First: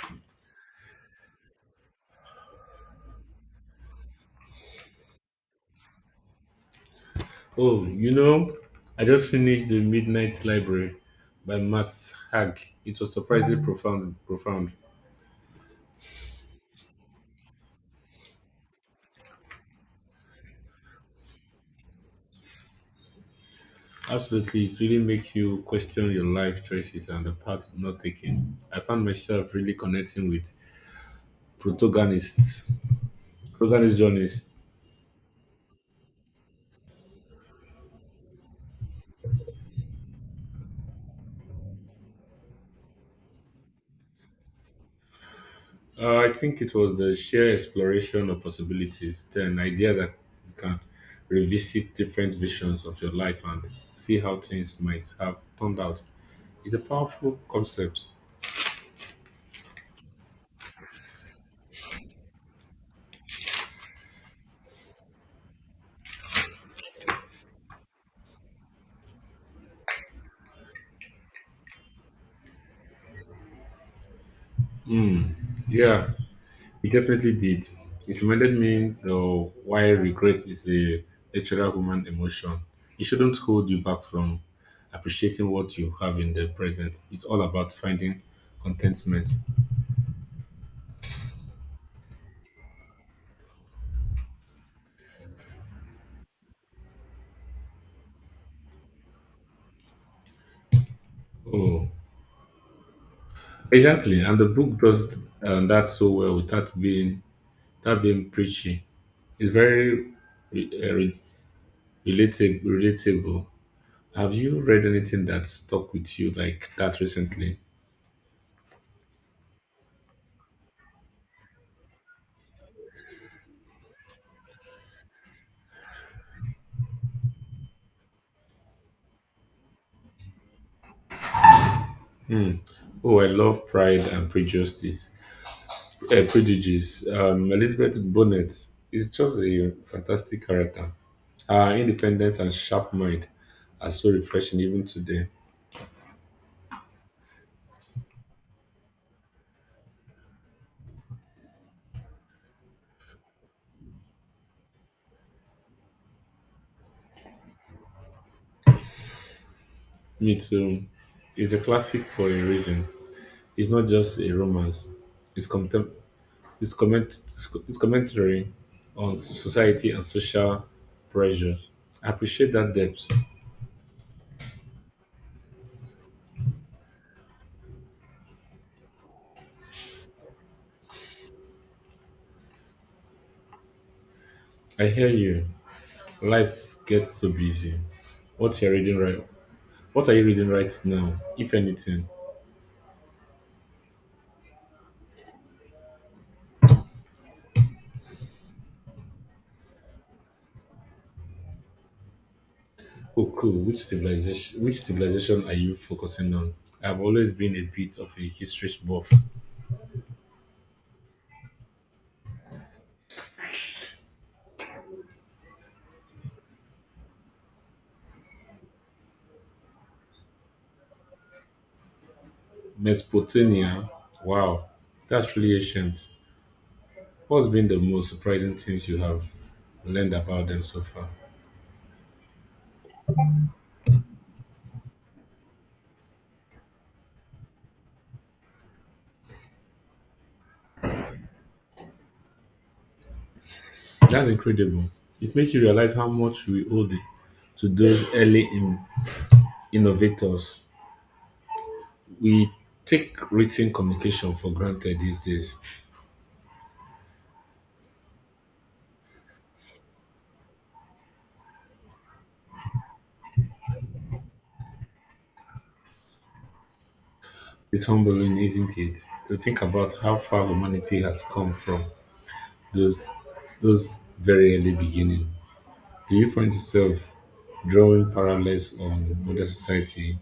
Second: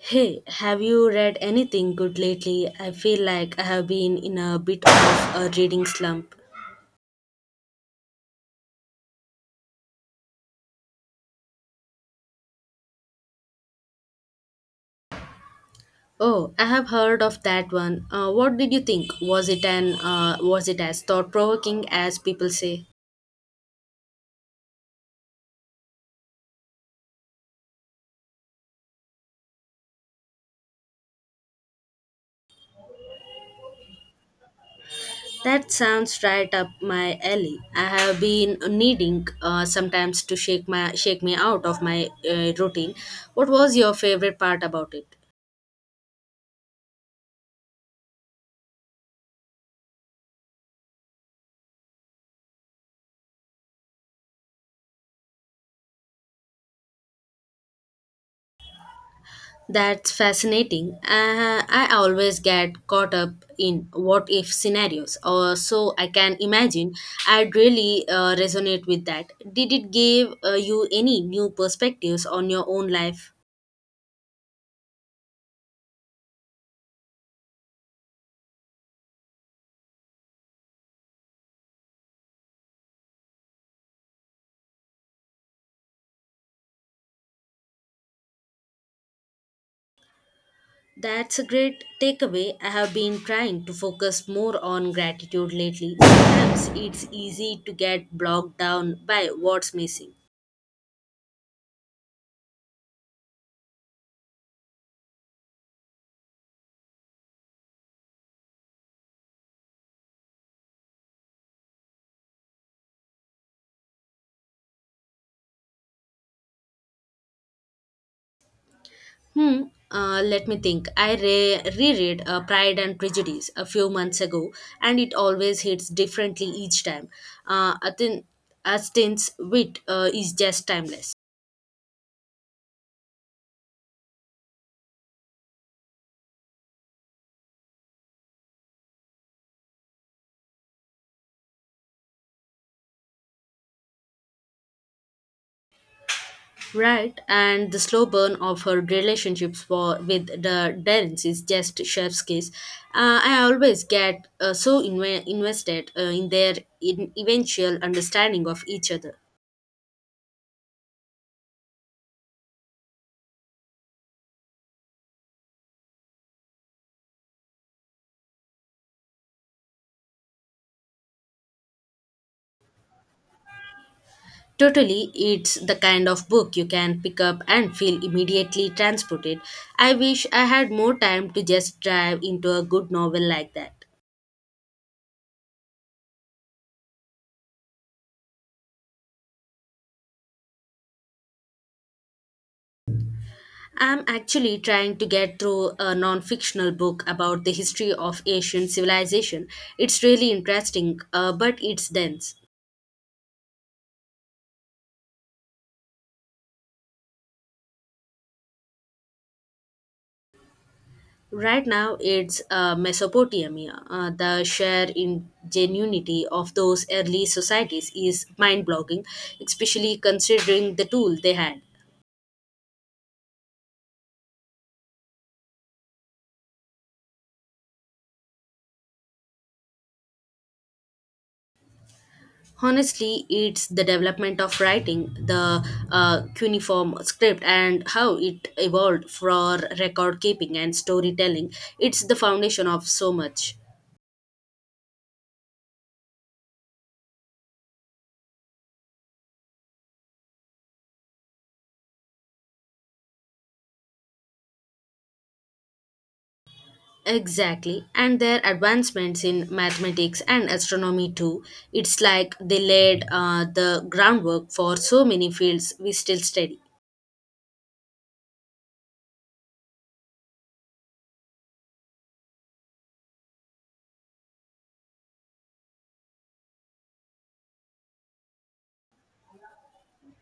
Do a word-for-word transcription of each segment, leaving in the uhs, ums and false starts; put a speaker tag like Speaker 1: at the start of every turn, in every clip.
Speaker 1: Hey, have you read anything good lately? I feel like I have been in a bit of a reading slump.
Speaker 2: Oh, you know, I just finished The Midnight Library by Max Hag. It was surprisingly profound. Profound.
Speaker 1: Oh, I have heard of that one. Uh, what did you think? Was it an uh, was it as thought provoking as people say?
Speaker 2: Absolutely, it really makes you question your life choices and the path you're not taking. I found myself really connecting with protagonists, protagonist journeys.
Speaker 1: That sounds right up my alley. I have been needing uh, sometimes to shake my shake me out of my uh, routine. What was your favorite part about it?
Speaker 2: Uh, I think it was the sheer exploration of possibilities, then idea that you can revisit different visions of your life and see how things might have turned out. It's a powerful concept.
Speaker 1: That's fascinating. Uh, I always get caught up in what if scenarios, or so I can imagine. I'd really uh, resonate with that. Did it give uh, you any new perspectives on your own life?
Speaker 2: Mm, yeah, it definitely did. It reminded me of why regret is a natural human emotion. It shouldn't hold you back from appreciating what you have in the present. It's all about finding contentment.
Speaker 1: That's a great takeaway. I have been trying to focus more on gratitude lately. Sometimes it's easy to get bogged down by what's missing.
Speaker 2: Oh, exactly. And the book does um, that so well without being that being preachy. It's very re- uh, re- relatable. Relatable. Have you read anything that stuck with you like that recently?
Speaker 1: Hmm. Uh, let me think. I re- reread uh, Pride and Prejudice a few months ago, and it always hits differently each time. Uh, Atin- Austen's wit uh, is just timeless,
Speaker 2: Oh, I love Pride and Prejudice. Uh, prodigies. Um, Elizabeth Bonnet is just a fantastic character. Her independent and sharp mind are so refreshing even today.
Speaker 1: right? And the slow burn of her relationships for, with the Darrens is just chef's kiss. Uh, I always get uh, so inve- invested uh, in their in- eventual understanding of each other.
Speaker 2: Me too. It's a classic for a reason. It's not just a romance. It's contem- it's comment it's co- it's commentary on s- society and social pressures. I appreciate that depth.
Speaker 1: Totally, it's the kind of book you can pick up and feel immediately transported. I wish I had more time to just dive into a good novel like that.
Speaker 2: I hear you. Life gets so busy. What you're reading right? What are you reading right now, if anything?
Speaker 1: I'm actually trying to get through a non fictional book about the history of Asian civilization. It's really interesting, uh, but it's dense.
Speaker 2: Oh, cool. Which civilization? Which civilization are you focusing on? I've always been a bit of a history buff.
Speaker 1: Right now, it's uh, Mesopotamia. Uh, the sheer ingenuity of those early societies is mind blogging, especially considering the tool they had.
Speaker 2: Mesopotamia. Wow, that's really ancient. What's been the most surprising things you have learned about them so far?
Speaker 1: Honestly, it's the development of writing, the uh, cuneiform script, and how it evolved for record keeping and storytelling. It's the foundation of so much.
Speaker 2: That's incredible. It makes you realize how much we owe the- to those early in- innovators. We take written communication for granted these days.
Speaker 1: Exactly, and their advancements in mathematics and astronomy too. It's like they laid uh, the groundwork for so many fields we still study.
Speaker 2: It's humbling, isn't it, to think about how far humanity has come from those those very early beginning, do you find yourself drawing parallels on modern society?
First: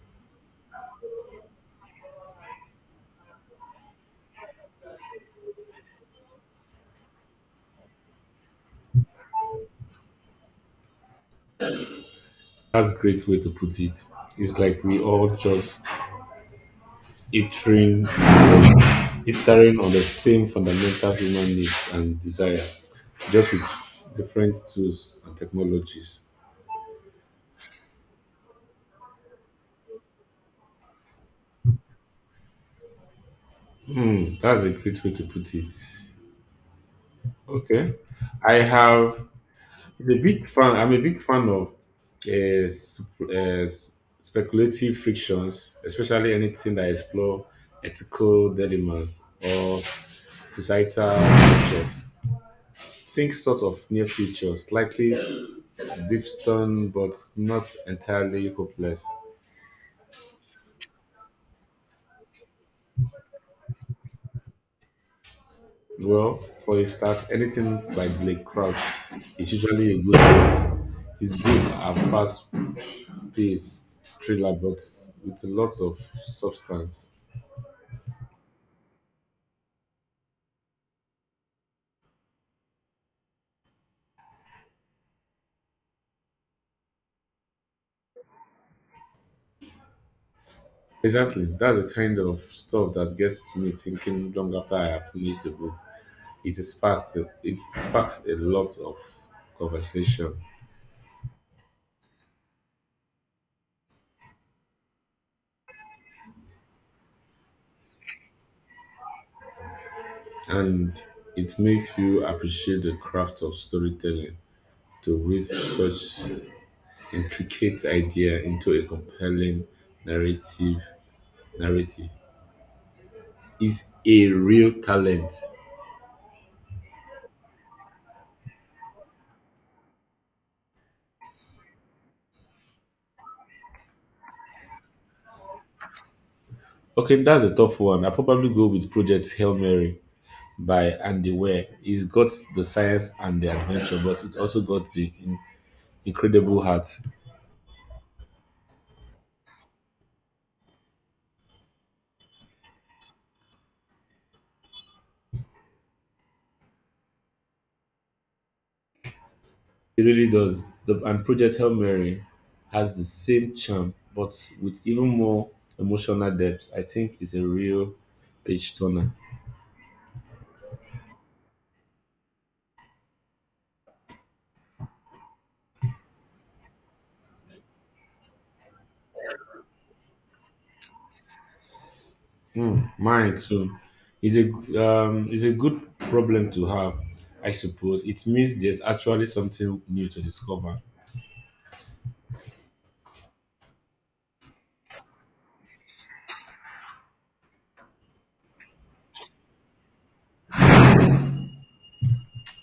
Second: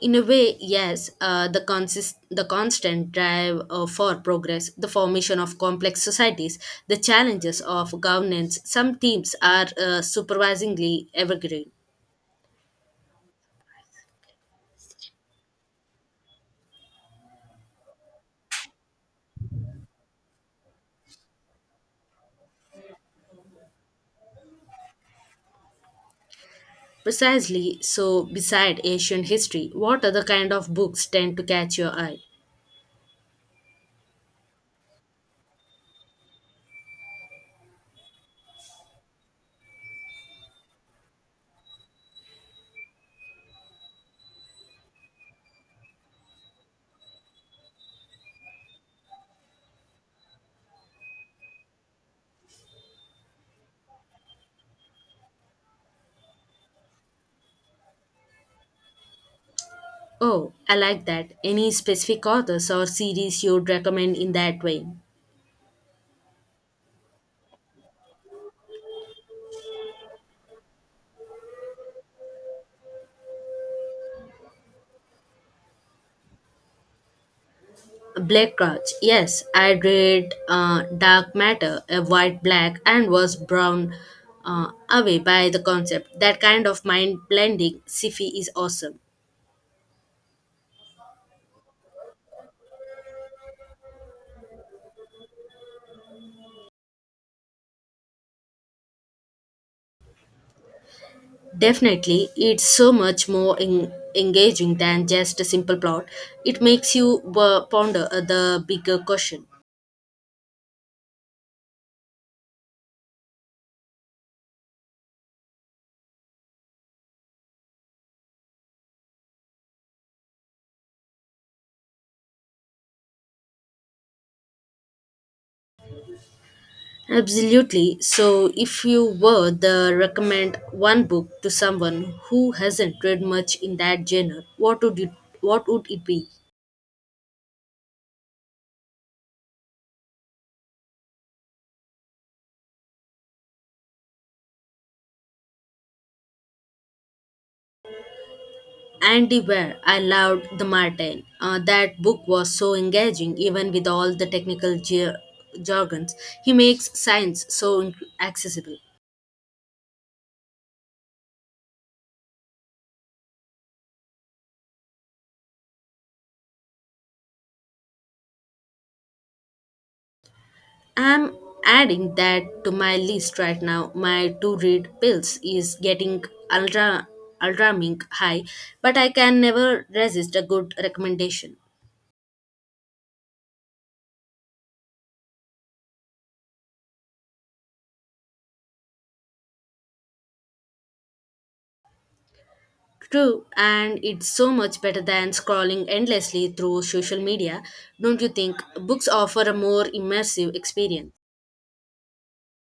Speaker 1: In a way, yes, uh, the, consist- the constant drive uh, for progress, the formation of complex societies, the challenges of governance, some teams are uh, supervisingly evergreen.
Speaker 2: That's a great way to put it. It's like we all just iterating, iterating on the same fundamental human needs and desire, just with different tools and technologies.
Speaker 1: Precisely so, beside Asian history, what other kind of books tend to catch your eye?
Speaker 2: Hmm, that's a great way to put it. Okay, I have I'm a big fan. I'm a big fan of uh, sp- uh, s- speculative frictions, especially anything that explore ethical dilemmas or societal structures. Think sort of near future, slightly deep-stone but not entirely hopeless.
Speaker 1: Oh, I like that. Any specific authors or series you'd recommend in that vein?
Speaker 2: Well, for a start, anything by Blake Crouch is usually a good bet. His book are fast-paced thriller, but with a lot of substance.
Speaker 1: Black Crouch. Yes, I read uh, Dark Matter, a white black, and was blown uh, away by the concept. That kind of mind blending sci-fi is awesome.
Speaker 2: Exactly. That's the kind of stuff that gets me thinking long after I have finished the book. It is spark it sparks a lot of conversation,
Speaker 1: Definitely, it's so much more en- engaging than just a simple plot. It makes you uh, ponder uh, the bigger question.
Speaker 2: and it makes you appreciate the craft of storytelling to weave such intricate idea into a compelling narrative narrative is a real talent.
Speaker 1: Absolutely. So, if you were to recommend one book to someone who hasn't read much in that genre, what would it, what would it be?
Speaker 2: Okay, that's a tough one. I probably go with Project Hail Mary by Andy Weir, were. It's got the science and the adventure, but it also got the in, incredible heart.
Speaker 1: Andy Ware, I loved The Martin. Uh, that book was so engaging, even with all the technical jar- jargons. He makes science so in- accessible.
Speaker 2: It really does. The, and Project Hail Mary has the same charm, but with even more emotional depth. I think it's a real page turner.
Speaker 1: I'm adding that to my list right now. My to read pills is getting ultra alarming high, but I can never resist a good recommendation.
Speaker 2: Mm, mine too. Is a um, It's a good problem to have, I suppose. It means there's actually something new to discover.
Speaker 1: True, and it's so much better than scrolling endlessly through social media. Don't you think books offer a more immersive experience?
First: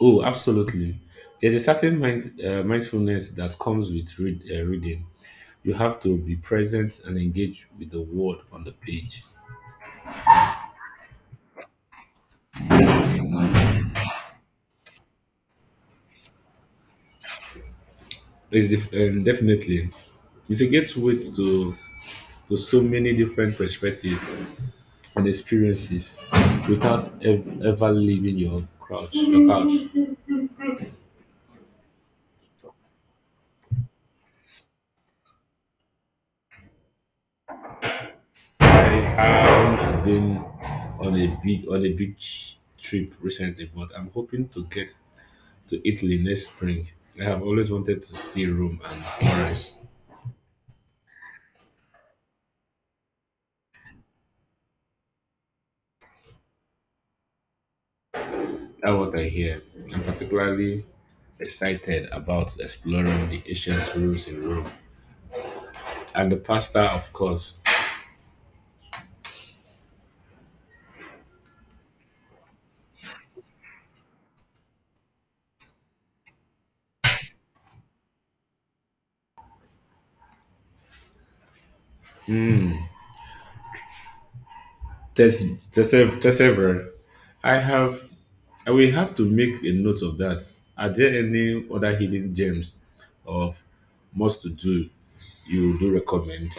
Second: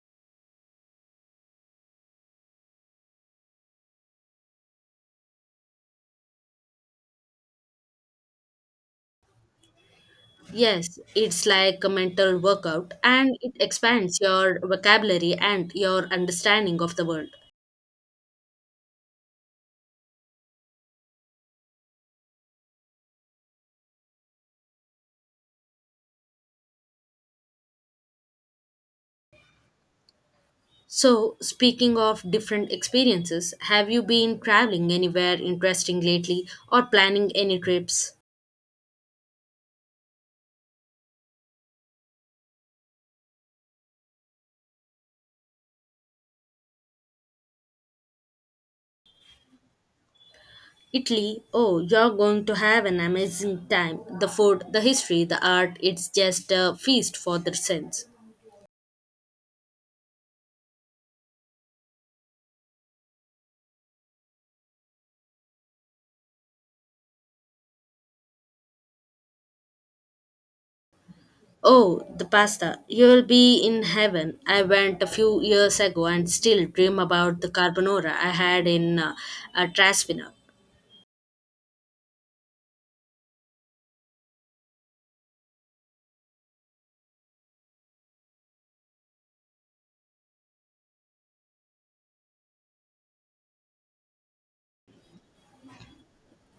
Speaker 2: Oh, absolutely. There's a certain mind, uh, mindfulness that comes with read, uh, reading. You have to be present and engage with the word on the page.
Speaker 1: Yes, it's like a mental workout and it expands your vocabulary and your understanding of the world.
Speaker 2: It's def- um, definitely it's a gateway to to so many different perspectives and experiences without ev- ever leaving your couch. Your couch.
Speaker 1: So, speaking of different experiences, have you been traveling anywhere interesting lately or planning any trips?
Speaker 2: I haven't been on a big on a big trip recently, but I'm hoping to get to Italy next spring. I have always wanted to see Rome and Florence.
Speaker 1: Italy, oh, you're going to have an amazing time. The food, the history, the art, it's just a feast for the sense.
Speaker 2: That's what I hear. I'm particularly excited about exploring the ancient ruins in Rome and the pasta, of course.
Speaker 1: Oh, the pasta. You'll be in heaven. I went a few years ago and still dream about the carbonara I had in uh, uh, Trasvina.
Speaker 2: Tes- Tese- Tesevere. I have. I will have to make a note of that. Are there any other hidden gems of must to do you do recommend?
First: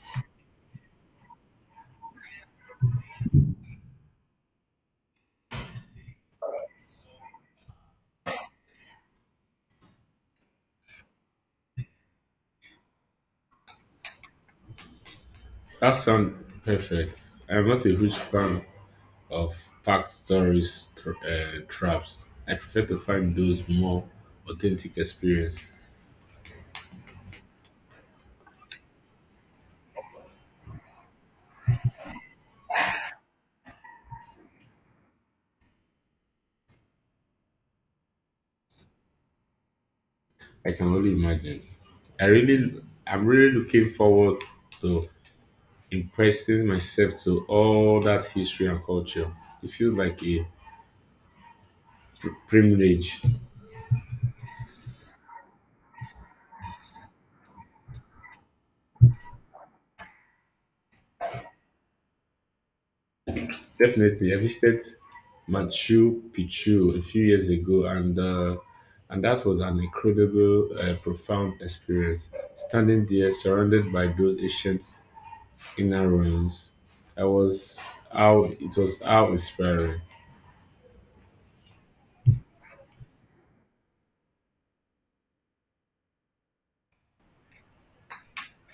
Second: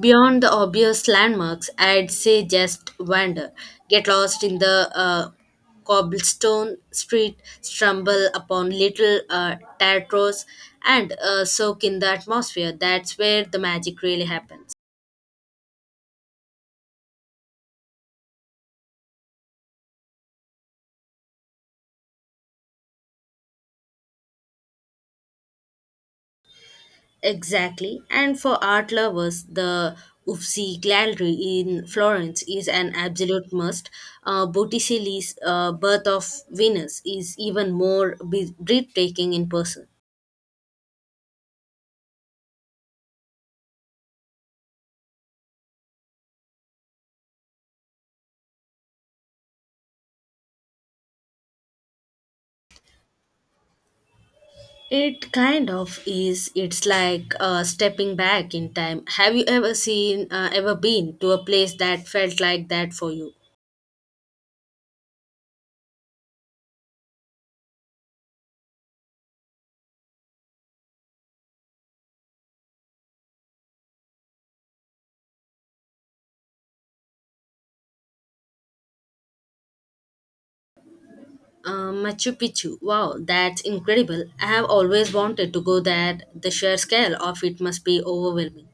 Speaker 1: Beyond the obvious landmarks, I'd say just wander. Get lost in the uh, cobblestone street, stumble upon little uh, teatros, and uh, soak in the atmosphere. That's where the magic really happens.
Speaker 2: That sounds perfect. I'm not a huge fan of packed tourist tra- uh, traps. I prefer to find those more authentic experience.
Speaker 1: Exactly. And for art lovers, the Uffizi Gallery in Florence is an absolute must. Uh, Botticelli's uh, Birth of Venus is even more be- breathtaking in person.
Speaker 2: I can only imagine. I really, I'm really looking forward to impressing myself to all that history and culture. It feels like a pr- privilege.
Speaker 1: It kind of is. It's like uh, stepping back in time. Have you ever seen, uh, Ever been to a place that felt like that for you?
Speaker 2: Definitely, I visited Machu Picchu a few years ago, and uh, and that was an incredible, uh, profound experience. Standing there, surrounded by those ancient inner ruins, I was how it was how inspiring.
Speaker 1: Uh, Machu Picchu. Wow, that's incredible. I have always wanted to go there. The sheer scale of it must be overwhelming.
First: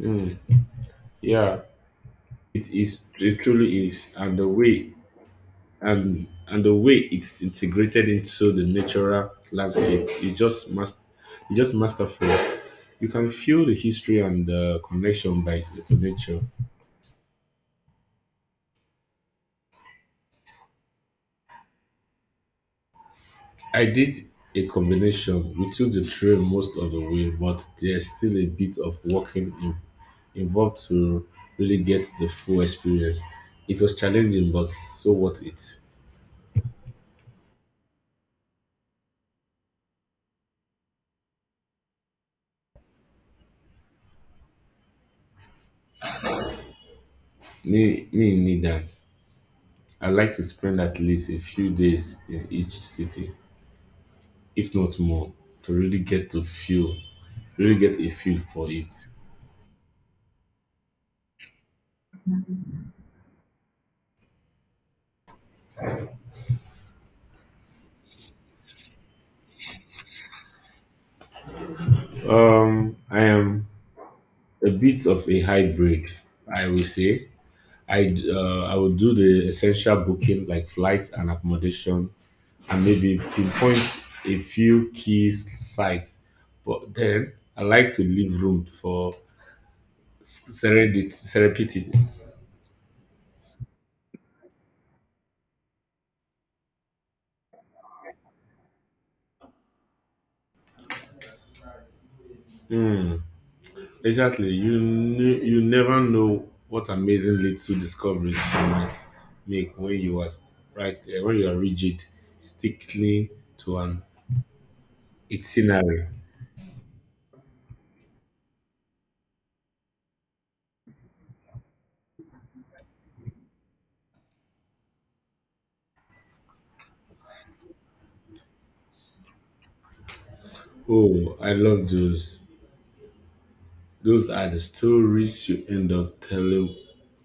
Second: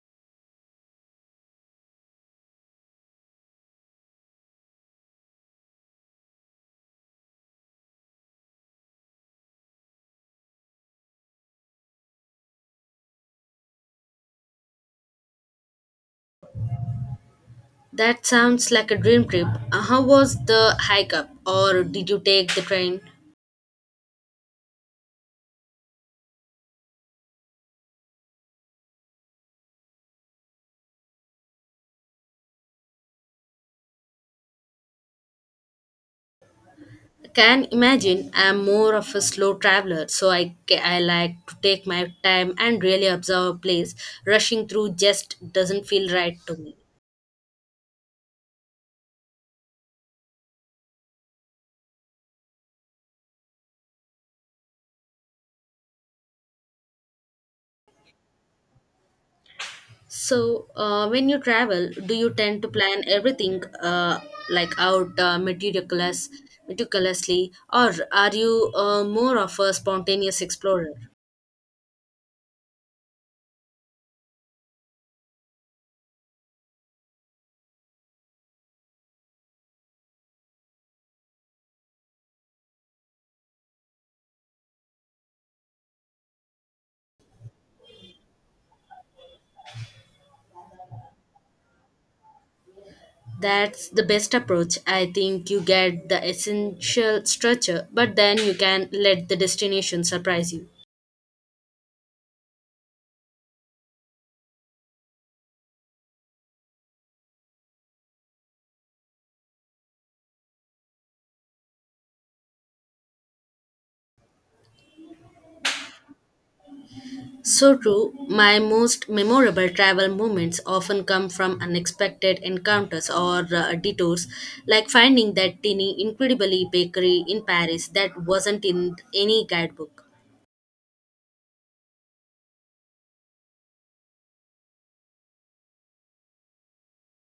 Speaker 2: Mm, yeah, It is it truly is, and the way and and the way it's integrated into the natural landscape is just must it's just masterful. You can feel the history and the connection by to nature.
Speaker 1: That sounds like a dream trip. Uh, How was the hike up, or did you take the train?
Speaker 2: I did a combination. We took the trail most of the way, but there's still a bit of walking in, involved to really get the full experience. It was challenging, but so what it.
Speaker 1: Can imagine I'm more of a slow traveler, so I, ca- I like to take my time and really observe a place. Rushing through just doesn't feel right to me.
Speaker 2: Me, me neither. I like to spend at least a few days in each city, if not more, to really get to feel, really get a feel for it.
Speaker 1: So, uh, when you travel, do you tend to plan everything uh, like out uh, meticulous, meticulously, or are you uh, more of a spontaneous explorer?
Speaker 2: Um, I am a bit of a hybrid, I will say. I uh, I will do the essential booking like flights and accommodation, and maybe pinpoint a few key s- sites. But then I like to leave room for s- serendipity. serendipity.
Speaker 1: That's the best approach. I think you get the essential structure, but then you can let the destination surprise you.
Speaker 2: Hmm. Exactly. You knew, you never know what amazing little discoveries you might make when you are s- right eh, when you are rigid, sticking to an itinerary.
Speaker 1: So true, my most memorable travel moments often come from unexpected encounters or uh, detours, like finding that tiny, incredibly bakery in Paris that wasn't in any guidebook.
Speaker 2: Oh, I love those. Those are the stories you end up telling.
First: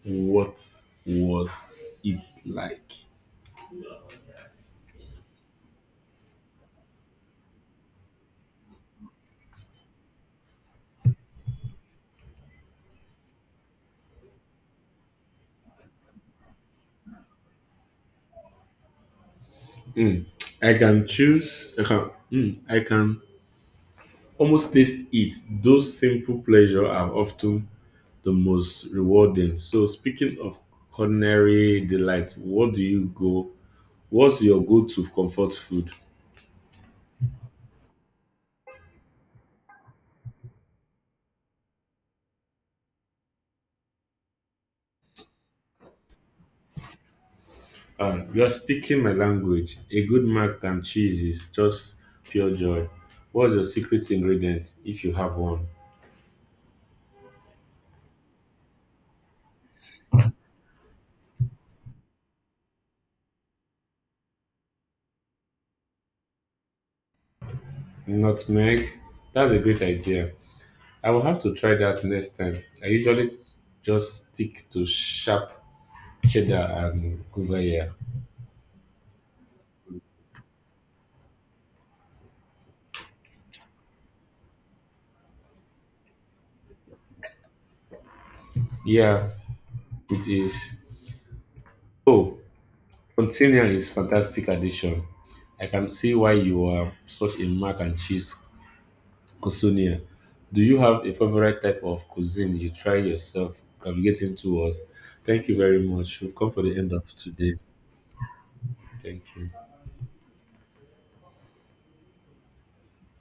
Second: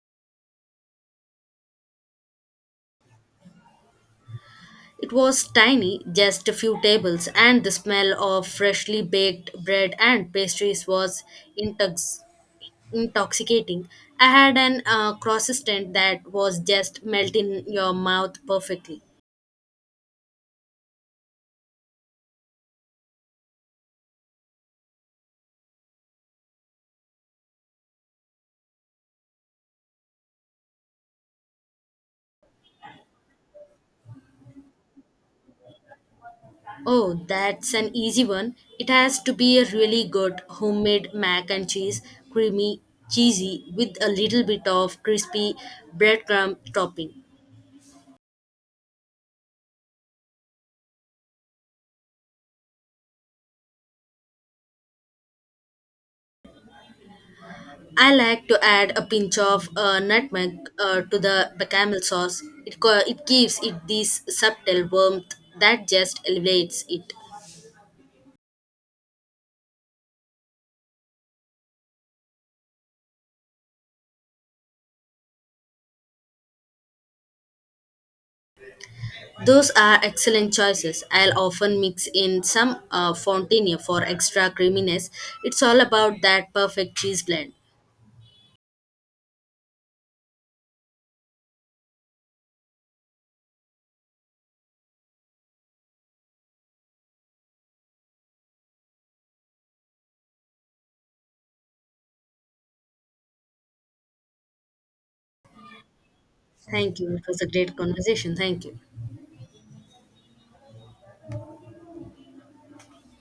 Speaker 2: What was it like.
Speaker 1: It was tiny, just a few tables, and the smell of freshly baked bread and pastries was intoxicating. intoxicating. I had an uh, croissant that was just melt in your mouth perfectly.
Speaker 2: Mm. I can choose. I can. Mm, I can almost taste it. Those simple pleasure are often the most rewarding. So speaking of culinary delights, what do you go? What's your go-to comfort food?
Speaker 1: Oh, that's an easy one. It has to be a really good homemade mac and cheese, creamy, cheesy, with a little bit of crispy breadcrumb topping.
Speaker 2: Ah, you're speaking my language. A good mac and cheese is just pure joy. What's your secret ingredient if you have one?
Speaker 1: I like to add a pinch of uh, nutmeg uh, to the bechamel sauce. It, co- it gives it this subtle warmth that just elevates it.
Speaker 2: Nutmeg. That's a great idea. I will have to try that next time. I usually just stick to sharp cheddar and gruyere.
Speaker 1: Those are excellent choices. I'll often mix in some uh, fontina for extra creaminess. It's all about that perfect cheese blend.
Speaker 2: Yeah, it is. Oh, Quintanilla is fantastic addition. I can see why you are such a mac and cheese cuisinier. Do you have a favorite type of cuisine you try yourself? Navigating towards. Thank you very much. We've come for the end
Speaker 1: Thank
Speaker 2: of
Speaker 1: you. It was a
Speaker 2: today.
Speaker 1: great conversation. Thank you.
Speaker 2: Thank you.